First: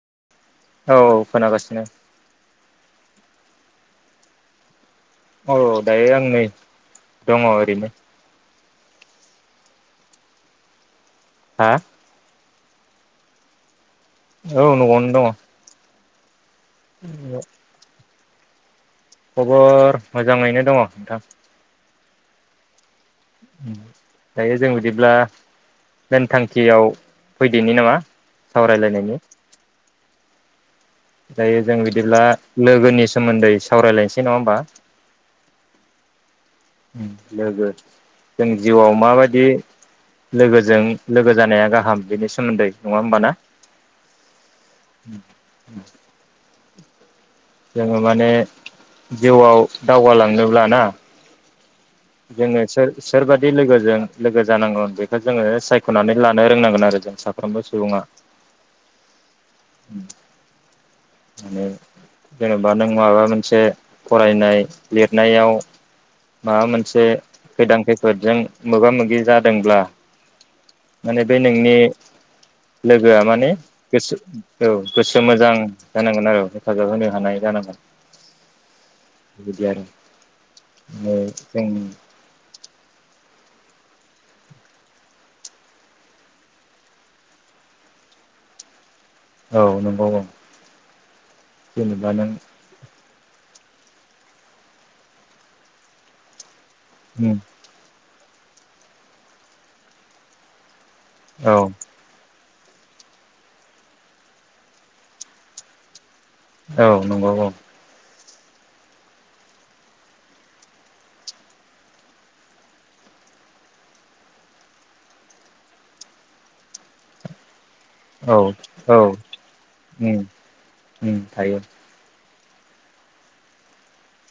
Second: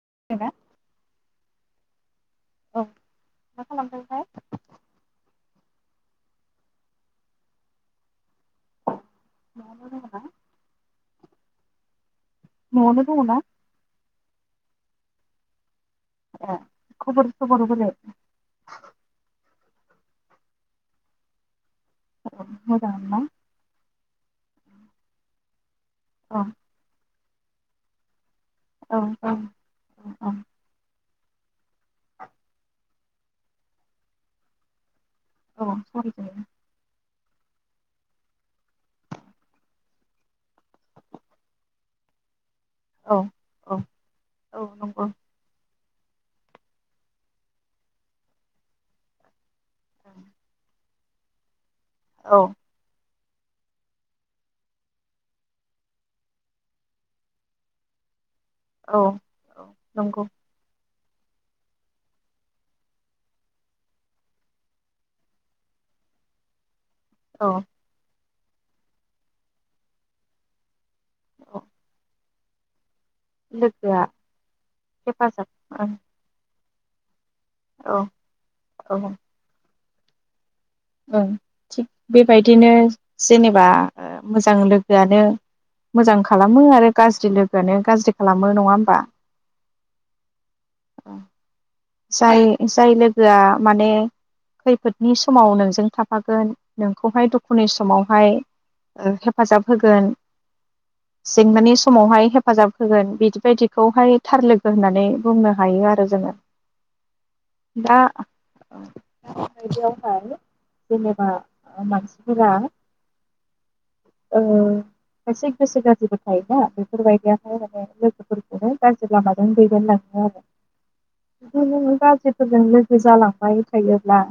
[unintelligible] औ खोनागासिनो। औ मा खालामदों थाय? औ दायो आं नै दङ ओरैनो। [unintelligible] हा? नआवनो दङना? औ न'आवनो दङ। ए खबर सबर बोरै? [inaudible] खबर मोजाङैनो दङ नोंथां। [inaudible] उम दायो जों बिदिब्ला मेन औ थांखियाव फैदोनि नामा? सावराय लायनायनि अ अ दायो जों बिदिब्ला लोगोनि सोमोन्दै सावरायलायनोसै नङा होमबा? औ सावराय जायो उम लोगो जों जिउआव माबायदि लोगोजों लोगो जानाया गाहाम बेनि सोमोन्दै नङा औ होमबाना औ औ नंगौ [inaudible] जोङो माने जिउआव दावगाालांनोब्ला ना औ जोंनो सोर सोरबादि लोगोजों लोगो जानांगौ बेखौ जोङो सायख'नानै लानो रोंनांगोन आरो जों साफ्रोमबो सुबुङा। औ औ नंगौ माने जेनेबा नों माबा मोनसे फरायनाय लिरनायाव माबा मोन से औ खैदां खैफोदजों मोगा मोगि जादोंब्ला माने बे औ नोंनि लोगोआ माने लोगोआ गोसो औ गोसो हेफाजाब मोजां ओं जानांगोन आरो हेफाजाब होनो हानाय जानांगोन औ औ बिदि आरो ओं [unintelligible] थिग बेबायदिनो जेनेबा ओ मोजां लोगोआनो मोजां खालामो आरो गाज्रि लोगोआनो गाज्रि खालामो नङा होमबा? औ नंगौ औ जेनेबा नों जाय जाय लोगोआ माने खैफोदनि समाव नों जों थाफागोन नोंखौहाय दुखुनि समाव हाय ओ हेफाजाब होगोन। औ जेंनानि समावहाय हेफ फाजाब होगोन बिदिबायदिखौहाय थार लोगो होननानै बुंनो हायो आरो जोङो। औ नंगौ औ। [unintelligible] जेनेबा ओ मानसिफोरा ओ खायसे गोसो गाज्रिबो थायोना बेफोरबायदियावहाय। लोगोफोरखौनो औ औ गाज्रि लामाजों दैदेनलाङो आरो थायो [unintelligible] फोरजों लोगो जालांबाय थायोब्ला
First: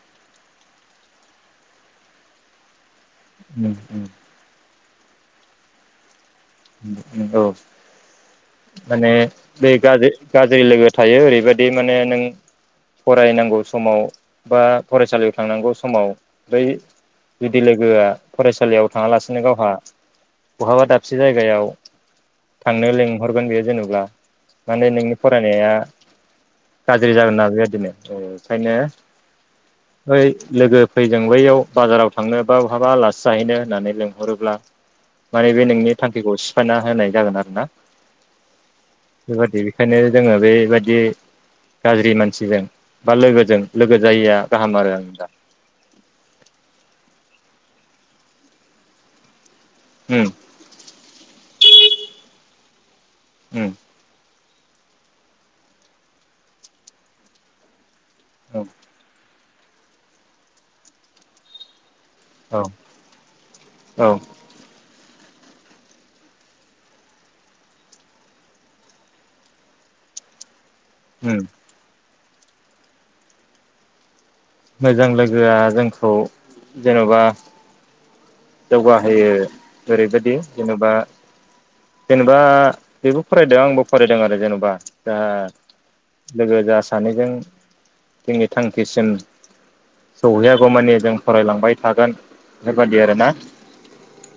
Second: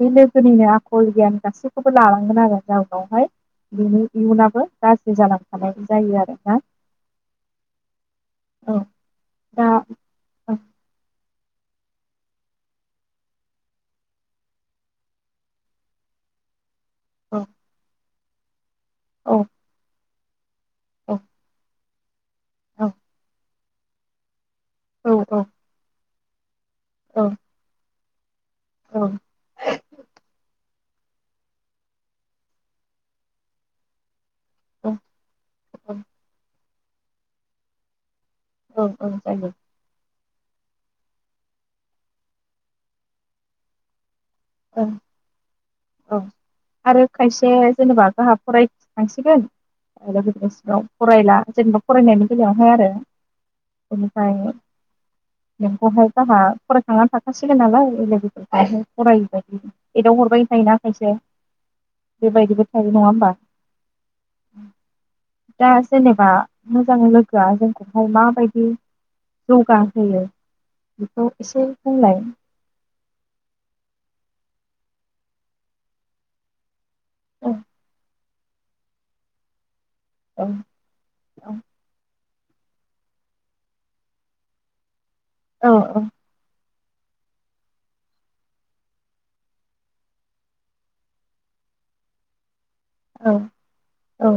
बे लोग गोनिनो आखल गियान गासैखौबो लालांगोन आरो राव बावहाय उम बिनि उम इयुनाबो गाज्रि जालांफानायबो जायो आरो। औ औ माने दा बे गाज्रि औ गाज्रि लोगो थायो ओरैबाय बे माने नों फरायनांगौ समाव बा फरायसालियाव थांनांगौ समाव बै बिदि लोगोआ फरायसालियाव औ थाङालासिनो गावहा बहाब जायगायाव औ थांनो लिंहरगोन बे जेनब्ला माने औ नोंनि फरायनाया गाज्रि जागोन ना बेबायदिनो। औ। ओंखायनो औ बै लोगो फैजों बैयाव बाजाराव थांनो बा बहाबा आलासि जाहैनो होननानै लें हरोब्ला माने बे नोंनि सिफायना होनाय जागोन आरो ना। औ औ जायो। जोङो बे बायदि गाज्रि मानसिजों बा लोगोजों लोगो जायैया औ औ आरो खायसे जेनेबा गाहा फराय खांसिगोन। आरो उम गोदाव सोराव फरायला, जेनेबा फरायनायनि बेलायाव हा आरो। उम [inaudible] बेमखौहाय जोंहा फरायखांनानै थाखासिगोन नालाय, इल [unintelligible] एदाव हरबाय थायोना खायसे। औ बेबायदिबो थायो नङा होमबा? औ दा जेनेबा मोजां लोगोआ जोंखौहाय माबायदि जौगाहोयो? बेखौ उम एसे बुंलाय। मोजां लोगोआ जोंखौ जेनबा। औ जौगाहोयो ओरैबायदि, औ जेनेबा औ जेनेबा बेबो फरायदों आंबो फरायदों आरो जेनेबा। दा औ लोगो जा सानैजों जोंनि थांखिसिम सौहैयागौमानि जों फरायलांबाय थागोन। बे बायदि आरो ना? औ औ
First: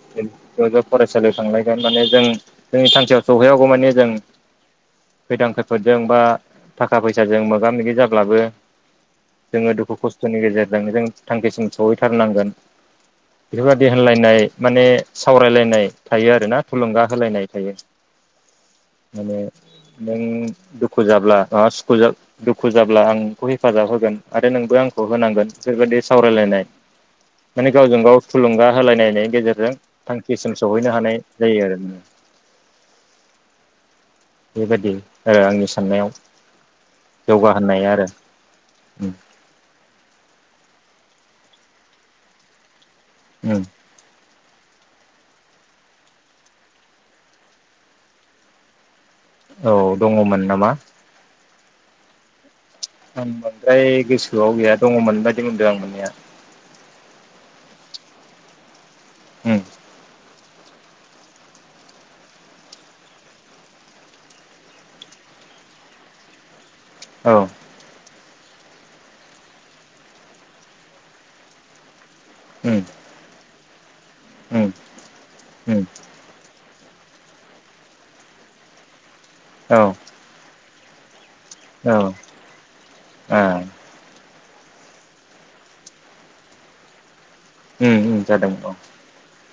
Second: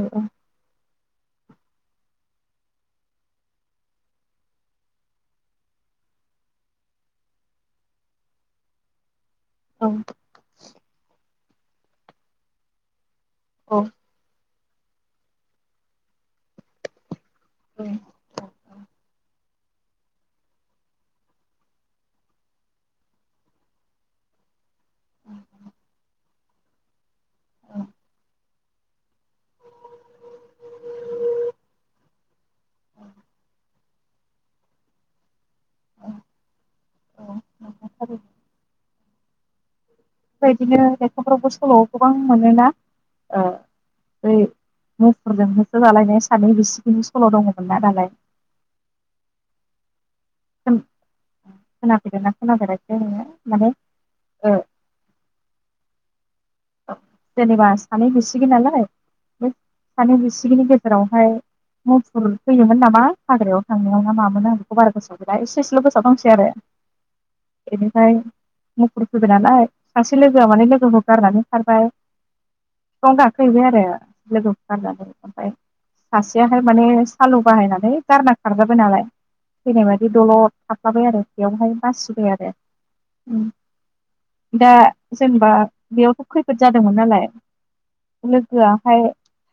फरायसालियाव थांलायगोन माने, जों जोंनि सानसेयाव सौहैया गौ माने जों खैदां खैफोदजों बा थाखा फैसाजों मोगा मोगि जाब्लाबो जों औ दुखु खस्थ'नि गेजेरजों जों थांखिसिम सहैथारनांगोन। औ बेफोरबायदि होनलायनाय माने सावरायलायनाय थायो आरोना थुलुंगा होलायनाय थायो माने। नों दुखु जाब्ला, मा सुखु दुखु जाब्ला आंखौ हेफाजाब होगोन। आरो नों नोंबो आंखौ होनांगोन, बेफोरबायदि सावरायलायनाय। माने गावजों गाव थुलुंगा होलायनायनि गेजेरजों थांखिसिम सहैनो हानाय जायो आरो। बेबायदि आरो आंनि साननायाव जौगाहोननाया आरो। बिदिनो लेखरफ्रावबो सल' गोबां मोनोना? ओ दै मुफुरजों होसो जालायनाय सानै बिसेखिनि सल' दङमोन ना नालाय? औ। दङमोन नामा। खोना फेरदोंना खोनाफेरा आं बांद्राय गोसोआव गैया दङ मोन बायदि मोनदों आं मोननाया। जेनेबा सानै बिसिगि नालाय। सानै। सिगिनि गेजेरावहाय मुफुर फैयोमोन नामा हाग्रायाव थांनायाव ना मामोन आं बेखौ बारा गोसोआव गैया एसे इसेल' गोसोआव दंसै आरो। औ एनिफ्राय। मुफुर फैबाय नालाय सासे लोगोआ माने लोगोखौ गारनानै। खारबाय। उम। हैबाय आरो उम लोगोखौ गारनानै ओमफाय उम सासेयाहाय माने सालु बाहायनानै गारना खारजाबाय नालाय थैनाय औ बायदि दलर थाफ्लाबाय आरो बेयावहाय औ बासिबाय आरो आ दा जेनेबा बेयावथ'। खैफोद जादोंमोन नालाय। उम उम लोगोआ जादोंमोन हाय।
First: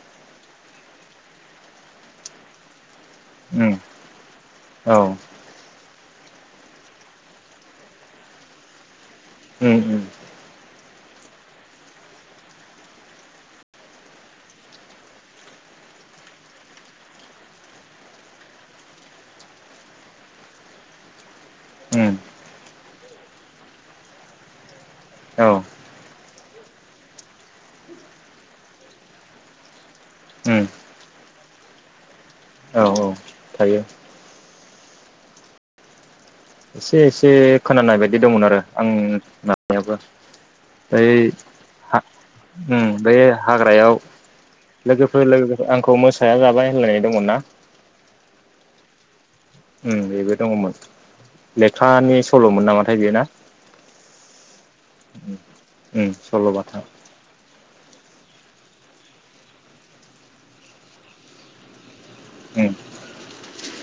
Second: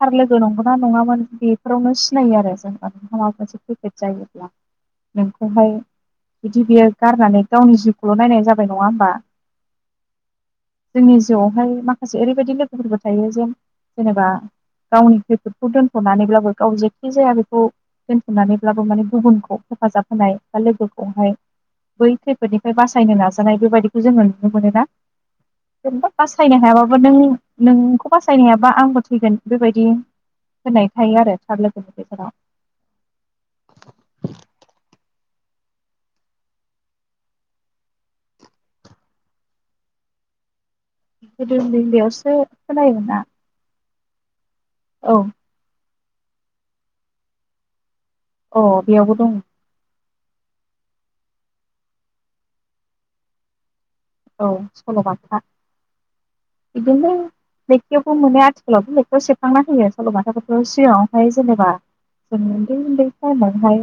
थार लोगो नंगौना नङामोन बेफोरावनो सिनायो आरो जेनेबा नोंहा माबा मोनसे खैफोद जायोब्ला औ उम औ नोंखौहाय जुदि बेयो गारनानै गावनि जिउखौल' नायनाय जाबाय नङा होमबा उम उम जोंनि जिउआव हाय माखासे ओरैबायदि लोगोफोरबो थायो जेन जेनेबा गावनि खैफोदखौ दोन्थ'नानैब्लाबो गाव जेखि जाया बेखौ दोनथ'नानैब्लाबो माने गुबुनखौ हेफाजाब होनाय बा लोगोखौहाय बै उम खैफोदनिफ्राय बासायनो नाजानाय बेबायदिखौ जोङो नुनो मोनोना। औ। जेनेबा बासायनो हायाबाबो नों नोंखौ बासायनो हायाबा आंबो थैगोन बेबायदि उम होनाय थायो आरो थार लोगोनि गेजेराव। औ औ थायो। [inaudible] एसे एसे खोनानाय बायदि दंमोन आरो आं नायाबो। बै गोदो उन्दै उन्दैयावसो ओम बै खोनायोमोनना हाग्रायाव। औ लोगोफोर लोगोफोर आंखौ मो साया जाबाय होनलायनाय दंमोन ना। अ बेयावबो दङ। उम बेबो दङमोन लेखानि सल'मोन नामाथाय बे ना। औ सल' बाथा। सल' बाथा। लेखायावबो मोनो आथिखालावबो लेखायाव सेबखांना होयो सल'बाथाफोरखौ सिगाङावहाय जेनेबा जों उम उन्दै उन्दै टाइमावहाय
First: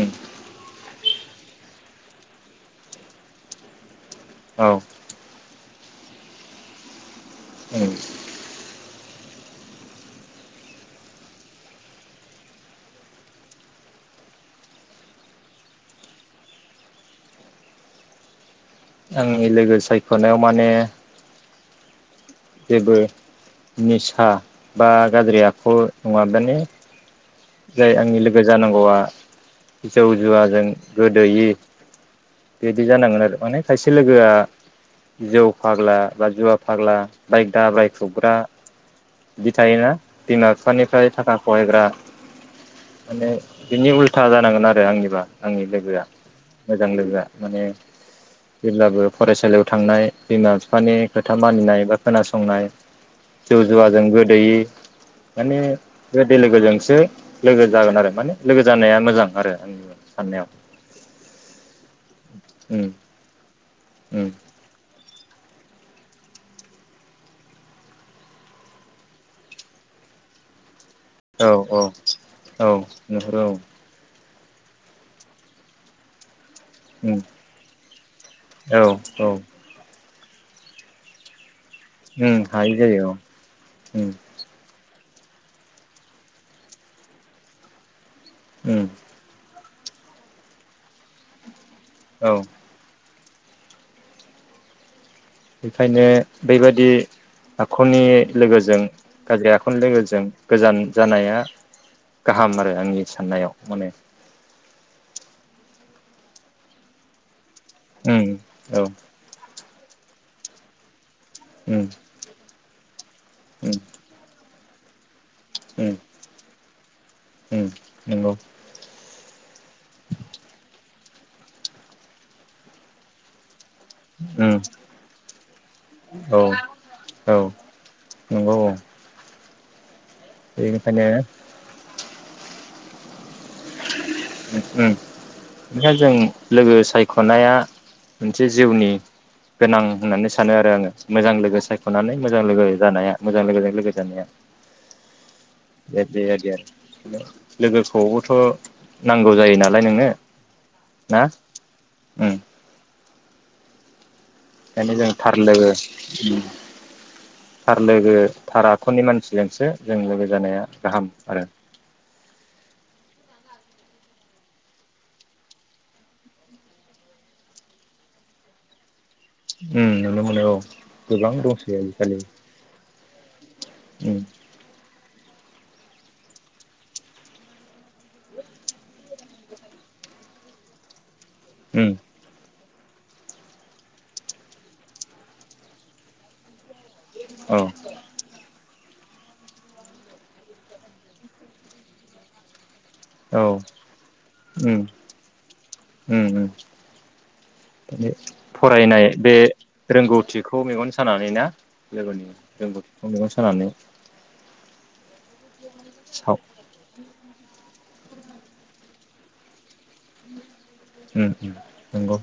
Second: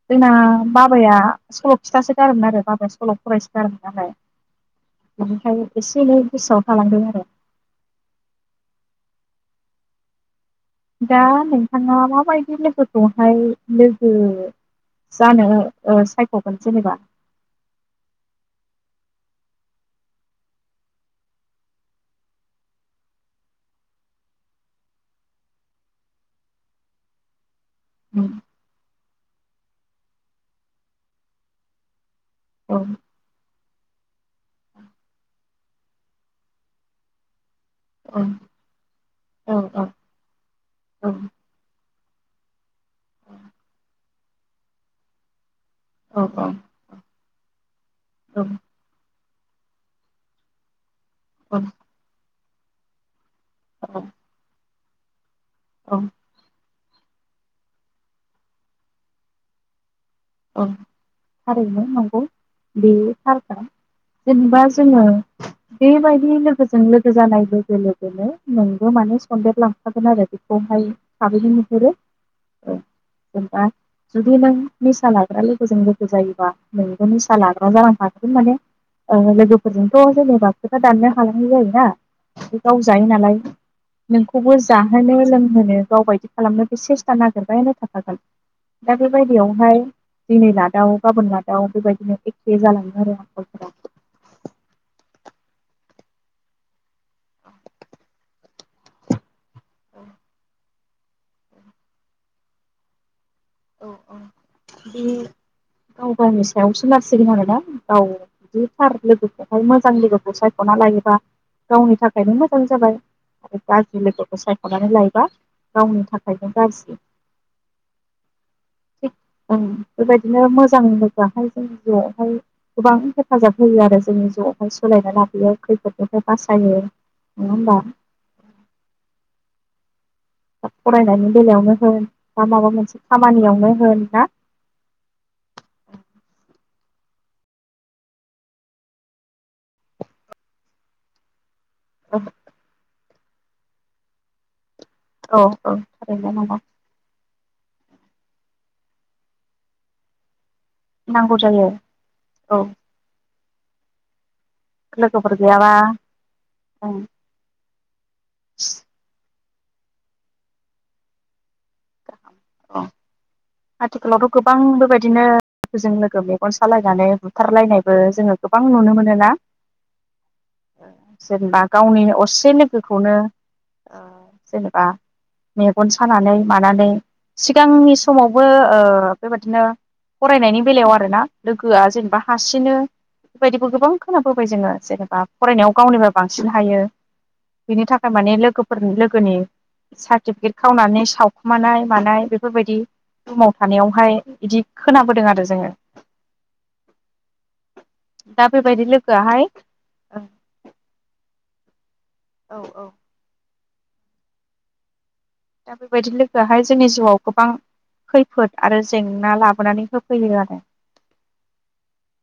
उम बाबाया सल' खिथासो गारोमोन आरो बाबाया सल फरायसो गारोमोन नालाय। औ ओमफ्राय एसे एनै गोसोआव थालांदों आरो। उम दा नोंथाङा माबायदि लोगोखौहाय लोगो जानो ओ सायख'गोन जेनेबा। आंनि लोगो सायख'नायाव माने जेबो निसा बा गाज्रि आखु नङाबानो जाय आंनि औ लोगो जानांगौआ। जौ जुवाजों गोदोयि। बिदि औ जानांगोन आरो माने। खायसे लोगोआ जौ फाग्ला बा जुवा फाग्ला। बाय दाब्राय खुबग्रा बिदि औ औ थायोना बिमा बिफानिफ्राय औ थाखा [unintelligible] माने बिनि उल्था जानांगोन आरो आंनिबा आंनि लोगोआ औ औ मोजां लोगोआ माने जेब्लाबो फरायसालियाव थांनाय बिमा बिफानि खोथा औ मानिनाय एबा खोनासंनाय जौ औ जुवाजों गोदोयि माने औ गोदै लोगोजोंसो लोगो जागोन आरो माने लोगो जानाया मोजां आरो आंनिबा औ थारैनो नंगौ उम बे थारखा उम जेनबा जों बेबायदि लोगोजों लोगो जानाय लोगो लोगोनो नोंबो माने सन्देन लांफागोन आरो बेखौहाय औ थाबैनो औ नुहुरो औ नुहरो औ जेनेबा जुदि नों निसा ला ग्रा लोगोजों लोगो जायोबा नोंबो उम निसा लाग्रा जालांफागोन माने औ ओ औ लोगोफोरजों खौ जेनेबा खोथा दाननो हालाङै जायो दा उम हायै गाव जायो औ नालाय उम नोंखौबो जाहोनो लोंहोनो गाव बायदि खालामनो बे सेस्था नागिरबायानो थाखागोन। उम दा बेबायदियावहाय दिनै लादाव गाबोन ला दाउ बेबायदिनो औ एखे जालाङो आरो । [inaudible] बेखायनो बेबादि आखुनि लोगोजों गाज्रि आखुनि लोगोजों गोजान जानाया। गाहाम आरो आंनि साननायाव माने बे गाव गावनि सायावसो सोनारसिगोन आरो ना। औ उम बिदि औ थार लोगो मोजां लोगोखौ सायख'ना लायोबा। उम गावनि थाखायनो मोजां। खम जाबाय। उम [unintelligible] सायखनानै लायोबा। उम गावनि थाखायनो गाज्रि। उम नंगौ बेबायदिनो मोजां। जोंनि जिउआवहाय गोबां हेफाजाब। होयो आरो जोंनि उम ज'आवहाय सोलायनानै लाबोयो खैफोदखौहाय औ बासायो औ नङा होमबा। नंगौ औ बेनिखायनो फरायनायनि बेलायावनो होन मा माबा मोनसे खामानियावनो होन ना। खायनो जों लोगो सायख'नाया मोनसे जिउनि गोनां होननानै सानो आरो आङो मोजां लोगो सायख'नानै मोजां लोगो जानाया। मोजां लोगोजों लोगो जानाया। औ औ बे थारैनो बेबायदि नंगौ। आरो लोगोखौबोथ'। नांगौ जायो नालाय नोंनो। ना नांगौ जायो उम औ। बेखायनो जों लोगोफोर थार लोगो गैयाबा ओं थार लोगो थार आखुनि मानसि। जोंसो जों लोगो जानाया गाहाम आरो। आथिखालावथ' गोबां बेबायदिनो लोगोजों लोगो मेगन सालायनानै बुथारलायनायबो जोङो गोबां नुनो मोनो। उम नुनो मोनो औ गोबां दंसै आजिखालि। खौनो अ उम जेनेबा मेगन सानानै मानानै सिगांनि समावबो बेबादिनो फरायनायनि बेलायाव आरोना लोगोआ उम जेनेबा हारसिंनो बेबायदिबो गोबां खोनाबोबाय जोङो जेनेबा फरायनायाव गावनिबो बांसिन हायो औ बिनि थाखाय माने लोगो फोर लोगोनि सार्टिफिकेट खावनानै सावखुमानाय मानाय बेफोरबायदि औ रुमाव थानायावहाय बिदि ओम खोनाबोदों आरो जोङो ओम ओम माने दा बेबायदि फरायनाय बे लोगोआहाय औ रोंगौथिखौ मेगन सानानै ना? लोगोनि औ रोंग'थिखौ मेगन सानानै दा बेबायदि साव लोगोआहाय जोंनि जिउआव गोबां खैफोद आरो जेंना लाबोनानै होफैयो आरो ओम ओम नंगौ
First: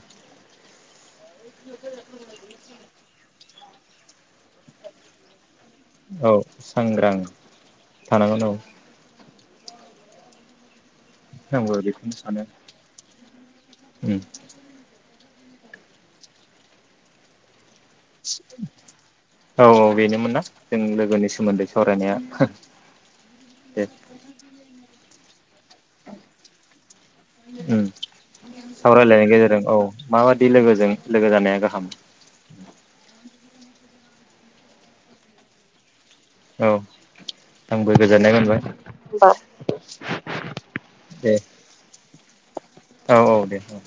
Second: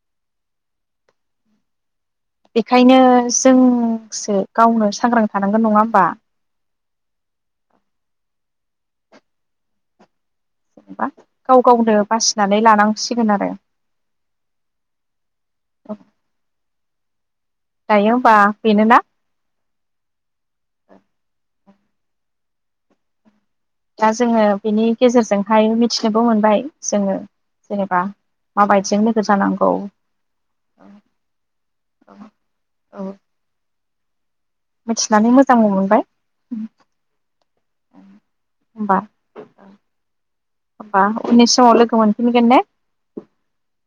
बेखायनो जोंसो गावनो सांग्रां था नांगोन नङा होमबा? औ सांग्रां थानांगोन औ जेनेबा गाव आंबो गावनो बेखौनो सानो बासिनानै लानांसिगोन आरो उम औ। औ औ बेनोमोन ना जों लोगोनि सोमोन्दै सावरायनाया। दे दा जोङो बिनि गेजेरजोंहाय मिथिनोबो मोनबाय जोङो ओम जेनेबा माबायदिजों लोगो सावरायलायनायनि गेजेरजों जानांगौ औ माबादि लोगोजों लोगो जानाया गाहाम औ मिथिनानै मोजांबो मोनबाय। औ आंबो गोजोननाय मोनबाय होमबा दे। बुंगोन ने? औ औ दे औ।